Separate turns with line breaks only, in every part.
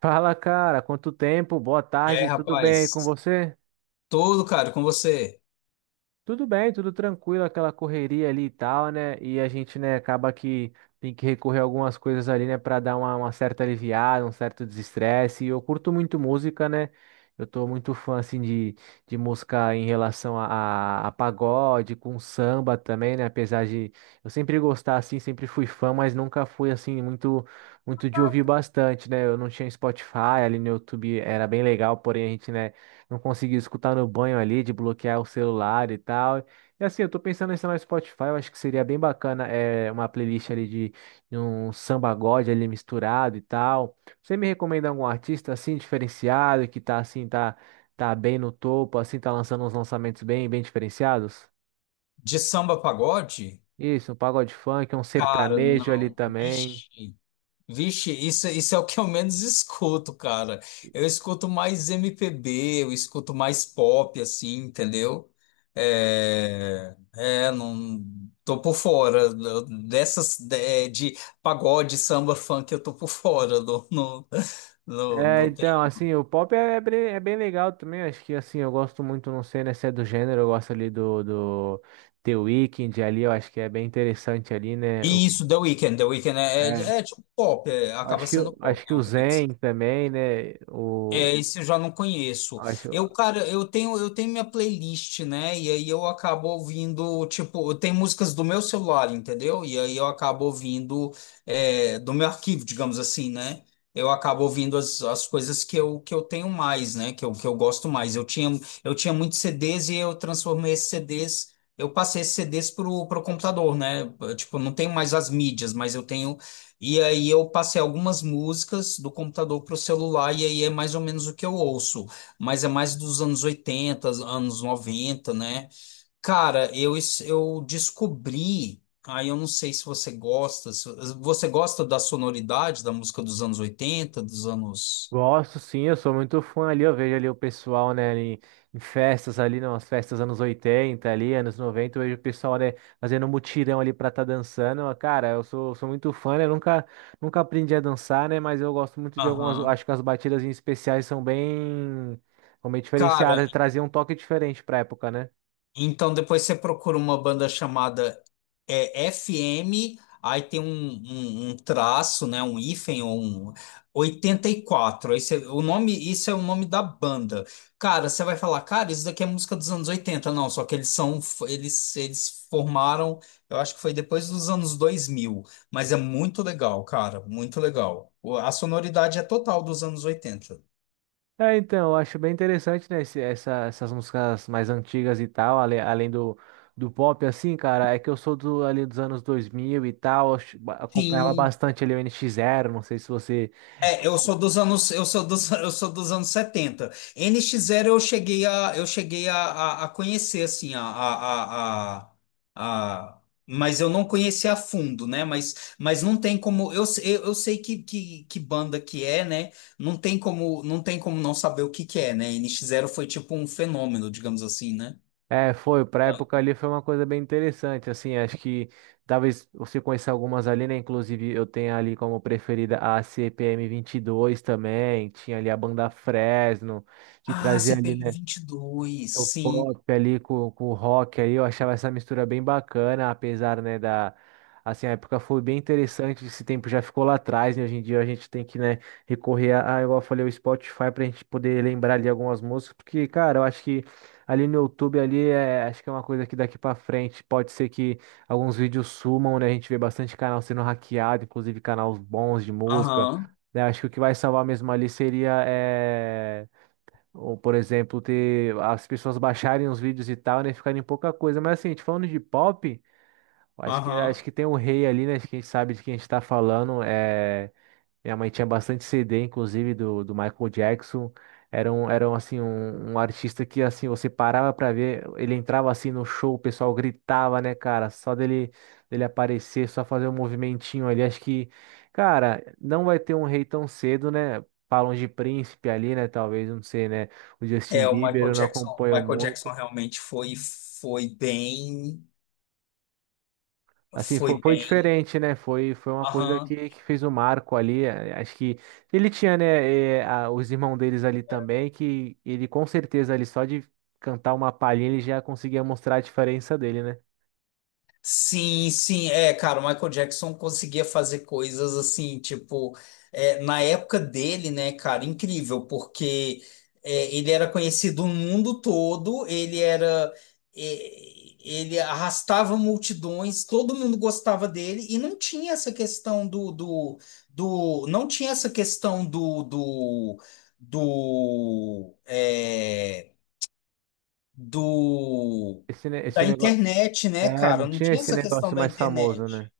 Fala, cara, quanto tempo? Boa
E aí,
tarde, tudo bem com
rapaz?
você?
Todo, cara, com você?
Tudo bem, tudo tranquilo, aquela correria ali e tal, né? E a gente, né, acaba que tem que recorrer a algumas coisas ali, né, para dar uma certa aliviada, um certo desestresse. E eu curto muito música, né? Eu tô muito fã, assim, de, música em relação a pagode, com samba também, né? Apesar de eu sempre gostar, assim, sempre fui fã, mas nunca fui, assim, muito, muito de ouvir bastante, né? Eu não tinha Spotify, ali no YouTube era bem legal, porém a gente, né, não conseguir escutar no banho ali, de bloquear o celular e tal. E assim, eu tô pensando em instalar no Spotify, eu acho que seria bem bacana é, uma playlist ali de, um samba god ali misturado e tal. Você me recomenda algum artista assim, diferenciado, que tá assim, tá bem no topo, assim, tá lançando uns lançamentos bem, bem diferenciados?
De samba a pagode?
Isso, um pagode funk, um
Cara,
sertanejo ali
não.
também.
Vixe. Vixe, isso é o que eu menos escuto, cara. Eu escuto mais MPB, eu escuto mais pop, assim, entendeu? É, não. Tô por fora dessas de pagode, samba, funk, eu tô por fora. Não, não, não,
É,
não tem.
então, assim, o pop é bem legal também. Acho que, assim, eu gosto muito, não sei, né, se é do gênero, eu gosto ali do The Weeknd ali, eu acho que é bem interessante ali, né?
Isso, The Weeknd é,
É,
é, é tipo pop, é, acaba
acho que,
sendo pop,
acho que
eu
o
creio.
Zen também, né?
É, esse eu já não conheço.
Acho,
Eu, cara, eu tenho minha playlist, né? E aí eu acabo ouvindo, tipo, eu tenho músicas do meu celular, entendeu? E aí eu acabo ouvindo, do meu arquivo, digamos assim, né? Eu acabo ouvindo as coisas que eu tenho mais, né? Que eu gosto mais. Eu tinha muitos CDs e eu transformei esses CDs, eu passei esses CDs pro computador, né? Tipo, eu não tenho mais as mídias, mas eu tenho, e aí eu passei algumas músicas do computador para o celular e aí é mais ou menos o que eu ouço, mas é mais dos anos oitenta, anos noventa, né? Cara, eu descobri, aí eu não sei se você gosta, você gosta da sonoridade da música dos anos oitenta, dos anos.
Gosto sim, eu sou muito fã ali, eu vejo ali o pessoal, né, ali em festas ali, nas festas anos 80 ali, anos 90 eu vejo o pessoal, né, fazendo mutirão ali pra tá dançando, cara, eu sou muito fã, né, nunca aprendi a dançar, né, mas eu gosto muito de algumas,
Aham.
acho que as batidas em especiais são bem
Cara,
diferenciadas, traziam um toque diferente pra época, né?
então depois você procura uma banda chamada FM, aí tem um, um, um traço, né, um hífen ou um 84. Aí você, o nome, isso é o nome da banda. Cara, você vai falar, cara, isso daqui é música dos anos oitenta. Não, só que eles são eles formaram, eu acho que foi depois dos anos dois mil, mas é muito legal, cara, muito legal. A sonoridade é total dos anos oitenta.
É, então, eu acho bem interessante, né, essas músicas mais antigas e tal, além do, pop, assim, cara, é que eu sou do, ali dos anos 2000 e tal, acompanhava
Sim.
bastante ali o NX Zero, não sei se você...
É, eu sou dos anos, eu sou dos anos setenta. N NX Zero eu cheguei a conhecer, assim a- mas eu não conheci a fundo, né? Mas não tem como eu, se- eu sei que banda que é, né? Não tem como, não tem como não saber o que que é, né? N NX Zero foi tipo um fenômeno, digamos assim, né?
É, foi, pra época ali foi uma coisa bem interessante, assim, acho que talvez você conheça algumas ali, né, inclusive eu tenho ali como preferida a CPM dois também, tinha ali a banda Fresno, que
Ah,
trazia
C P
ali,
M
né,
22,
o
sim.
pop ali com, o rock aí, eu achava essa mistura bem bacana, apesar, né, da... Assim, a época foi bem interessante, esse tempo já ficou lá atrás, né? Hoje em dia a gente tem que, né, recorrer a, igual eu falei, o Spotify pra gente poder lembrar ali algumas músicas, porque, cara, eu acho que ali no YouTube ali, é, acho que é uma coisa que daqui pra frente pode ser que alguns vídeos sumam, né? A gente vê bastante canal sendo hackeado, inclusive canais bons de música,
Aham.
né? Acho que o que vai salvar mesmo ali seria, ou, por exemplo, ter as pessoas baixarem os vídeos e tal, né? Ficarem pouca coisa. Mas assim, a gente falando de pop, eu acho que, acho
Aham.
que tem um rei ali, né? Acho que a gente sabe de quem a gente tá falando. É. Minha mãe tinha bastante CD, inclusive, do Michael Jackson. Era um, assim, um artista que, assim, você parava pra ver, ele entrava, assim, no show, o pessoal gritava, né, cara? Só dele aparecer, só fazer um movimentinho ali. Acho que, cara, não vai ter um rei tão cedo, né? Falam de príncipe ali, né? Talvez, não sei, né? O Justin
É, o
Bieber
Michael
eu não
Jackson, o
acompanho
Michael
muito.
Jackson realmente foi foi bem,
Assim, fo-
foi
foi,
bem,
diferente, né? Foi uma coisa que fez o marco ali. Acho que ele tinha, né, os irmãos deles ali também, que ele com certeza ali só de cantar uma palhinha ele já conseguia mostrar a diferença dele, né?
Sim, sim, é, cara, o Michael Jackson conseguia fazer coisas assim, tipo, na época dele, né, cara, incrível, porque ele era conhecido no mundo todo, ele era, é, ele arrastava multidões, todo mundo gostava dele, e não tinha essa questão do não tinha essa questão do, é, do
Esse
da
negócio.
internet, né,
É,
cara?
não
Não
tinha
tinha
esse
essa questão
negócio
da
mais famoso,
internet.
né?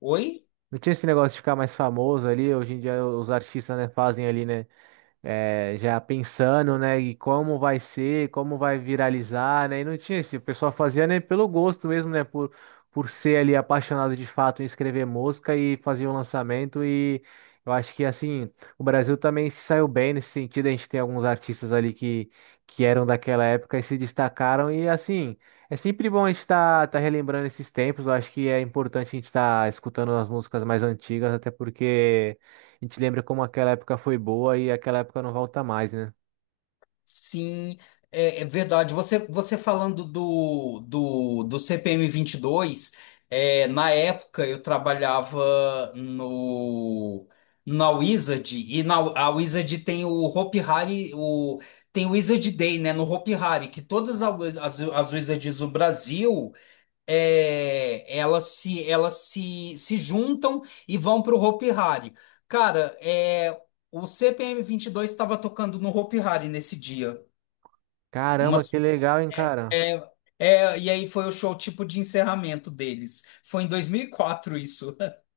Oi?
Não tinha esse negócio de ficar mais famoso ali. Hoje em dia os artistas, né, fazem ali, né, já pensando, né, e como vai ser, como vai viralizar, né, e não tinha esse, o pessoal fazia, né, pelo gosto mesmo, né, por ser ali apaixonado de fato em escrever música e fazer um lançamento e eu acho que, assim, o Brasil também se saiu bem nesse sentido, a gente tem alguns artistas ali que, eram daquela época e se destacaram e, assim... É sempre bom a gente estar relembrando esses tempos. Eu acho que é importante a gente estar escutando as músicas mais antigas, até porque a gente lembra como aquela época foi boa e aquela época não volta mais, né?
Sim, é verdade. Você falando do CPM dois, é, na época eu trabalhava no na Wizard, e na a Wizard tem o Hopi Hari, o tem o Wizard Day, né, no Hopi Hari, que todas as Wizards do Brasil, elas se juntam e vão para o Hopi Hari. Cara, é, o CPM dois estava tocando no Hopi Hari nesse dia.
Caramba,
Umas,
que legal, hein, cara?
é, e aí foi o show tipo de encerramento deles. Foi em 2004 isso.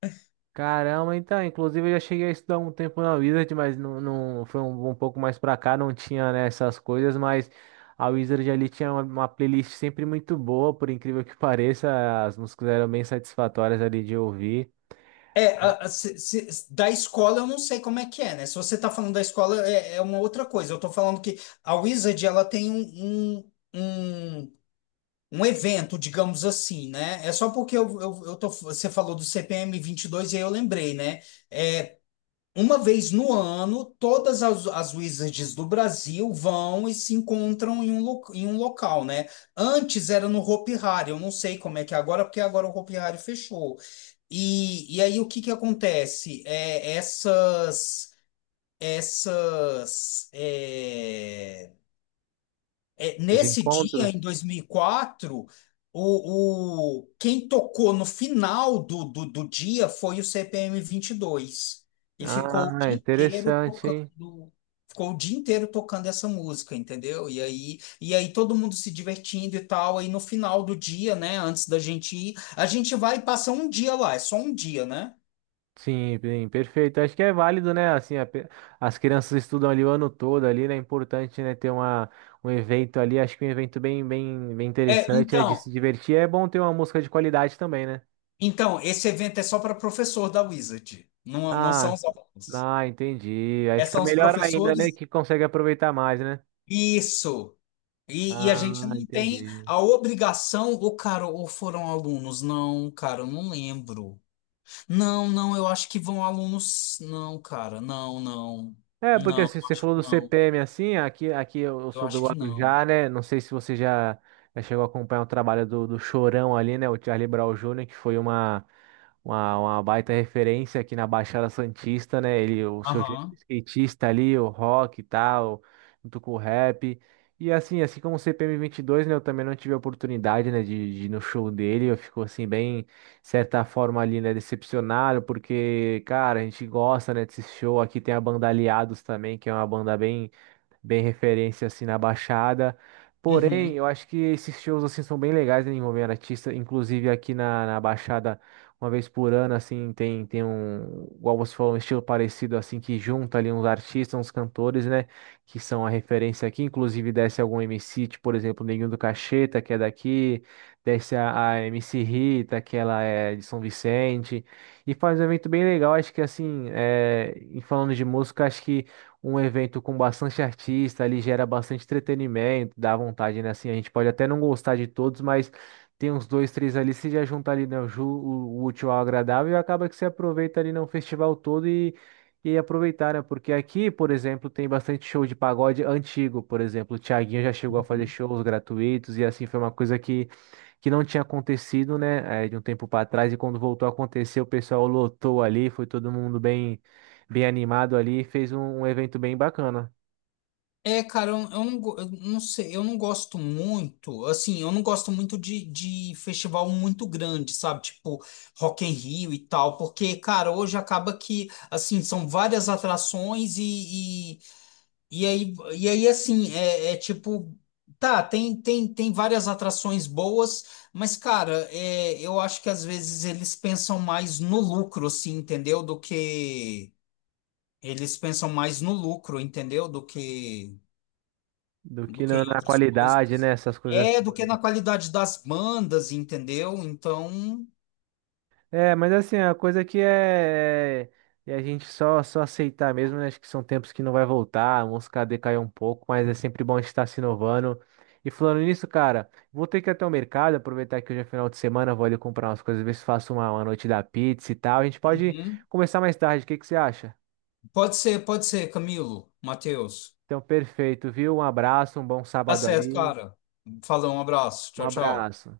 Caramba, então, inclusive eu já cheguei a estudar um tempo na Wizard, mas não, não foi um, pouco mais pra cá, não tinha, né, essas coisas, mas a Wizard ali tinha uma playlist sempre muito boa, por incrível que pareça, as músicas eram bem satisfatórias ali de ouvir.
É,
Ah,
da escola eu não sei como é que é, né? Se você tá falando da escola é uma outra coisa. Eu tô falando que a Wizard, ela tem um evento, digamos assim, né? É só porque eu tô, você falou do CPM 22 e dois e aí eu lembrei, né? É, uma vez no ano, todas as Wizards do Brasil vão e se encontram em um local, né? Antes era no Hopi Hari, eu não sei como é que é agora, porque agora o Hopi Hari fechou. E aí, o que que acontece? É, essas. Essas, é, é,
os
nesse dia, em
encontros.
2004, quem tocou no final do dia foi o CPM 22. E dois. E ficou o
Ah,
dia inteiro
interessante,
tocando,
hein?
ficou o dia inteiro tocando essa música, entendeu? E aí, todo mundo se divertindo e tal. Aí no final do dia, né, antes da gente ir, a gente vai e passa um dia lá, é só um dia, né?
Sim, bem, perfeito. Acho que é válido, né? Assim, as crianças estudam ali o ano todo ali, né? É importante, né, ter um evento ali. Acho que um evento bem, bem, bem
É,
interessante, né? De
então,
se divertir. É bom ter uma música de qualidade também, né?
esse evento é só para professor da Wizard, não, não
Ah,
são os alunos.
ah, entendi. Aí
É,
fica
são os
melhor ainda, né?
professores.
Que consegue aproveitar mais, né?
Isso. E a gente
Ah,
não tem
entendi.
a obrigação, ou cara, ou foram alunos? Não, cara, eu não lembro. Não, não, eu acho que vão alunos. Não, cara, não, não.
É, porque
Não,
se
eu
você
acho
falou
que
do
não.
CPM assim, aqui eu
Eu
sou do
acho que não.
Guarujá, né? Não sei se você já chegou a acompanhar o trabalho do, Chorão ali, né? O Charlie Brown Jr., que foi uma baita referência aqui na Baixada Santista, né? Ele, o seu jeito de
Aham.
skatista ali, o rock e tal, junto com o rap. E assim, assim como o CPM dois, né? Eu também não tive a oportunidade, né, de ir no show dele. Eu fico assim, bem certa forma ali, né, decepcionado, porque, cara, a gente gosta, né, desse show. Aqui tem a banda Aliados também, que é uma banda bem, bem referência assim na Baixada. Porém,
Uhum.
eu acho que esses shows assim são bem legais, né, envolvendo artista, inclusive aqui na, Baixada, uma vez por ano assim, tem um, igual você falou, um estilo parecido assim que junta ali uns artistas, uns cantores, né, que são a referência aqui, inclusive desce algum MC, tipo, por exemplo, o Neguinho do Cacheta, que é daqui, desce a MC Rita, que ela é de São Vicente, e faz um evento bem legal, acho que assim, é, e falando de música, acho que um evento com bastante artista, ali gera bastante entretenimento, dá vontade, né? Assim, a gente pode até não gostar de todos, mas tem uns dois, três ali, se já junta ali, né, o útil ao agradável e acaba que você aproveita ali, né, o festival todo. E aproveitar, né? Porque aqui, por exemplo, tem bastante show de pagode antigo, por exemplo. O Thiaguinho já chegou a fazer
Uhum.
shows gratuitos e assim foi uma coisa que não tinha acontecido, né? De um tempo para trás e quando voltou a acontecer, o pessoal lotou ali, foi todo mundo bem bem animado ali, fez um evento bem bacana.
É, cara, eu não sei, eu não gosto muito, assim, eu não gosto muito de festival muito grande, sabe? Tipo, Rock in Rio e tal, porque, cara, hoje acaba que, assim, são várias atrações e, e aí assim, é tipo, tá, tem várias atrações boas, mas, cara, é, eu acho que às vezes eles pensam mais no lucro, assim, entendeu? Do que. Eles pensam mais no lucro, entendeu? Do que,
Do
do
que
que
na,
em
na
outras
qualidade, né?
coisas.
Essas coisas
É, do que
todas.
na qualidade das bandas, entendeu? Então.
É, mas assim, a coisa que é a gente só aceitar mesmo, né? Acho que são tempos que não vai voltar, a música decaiu um pouco, mas é sempre bom estar se inovando. E falando nisso, cara, vou ter que ir até o mercado, aproveitar que hoje é final de semana, vou ali comprar umas coisas, ver se faço uma noite da pizza e tal. A gente pode
Uhum.
começar mais tarde, o que que você acha?
Pode ser, Camilo, Matheus.
Então, perfeito, viu? Um abraço, um bom
Tá
sábado
certo,
aí.
cara. Falou, um abraço.
Um
Tchau, tchau.
abraço.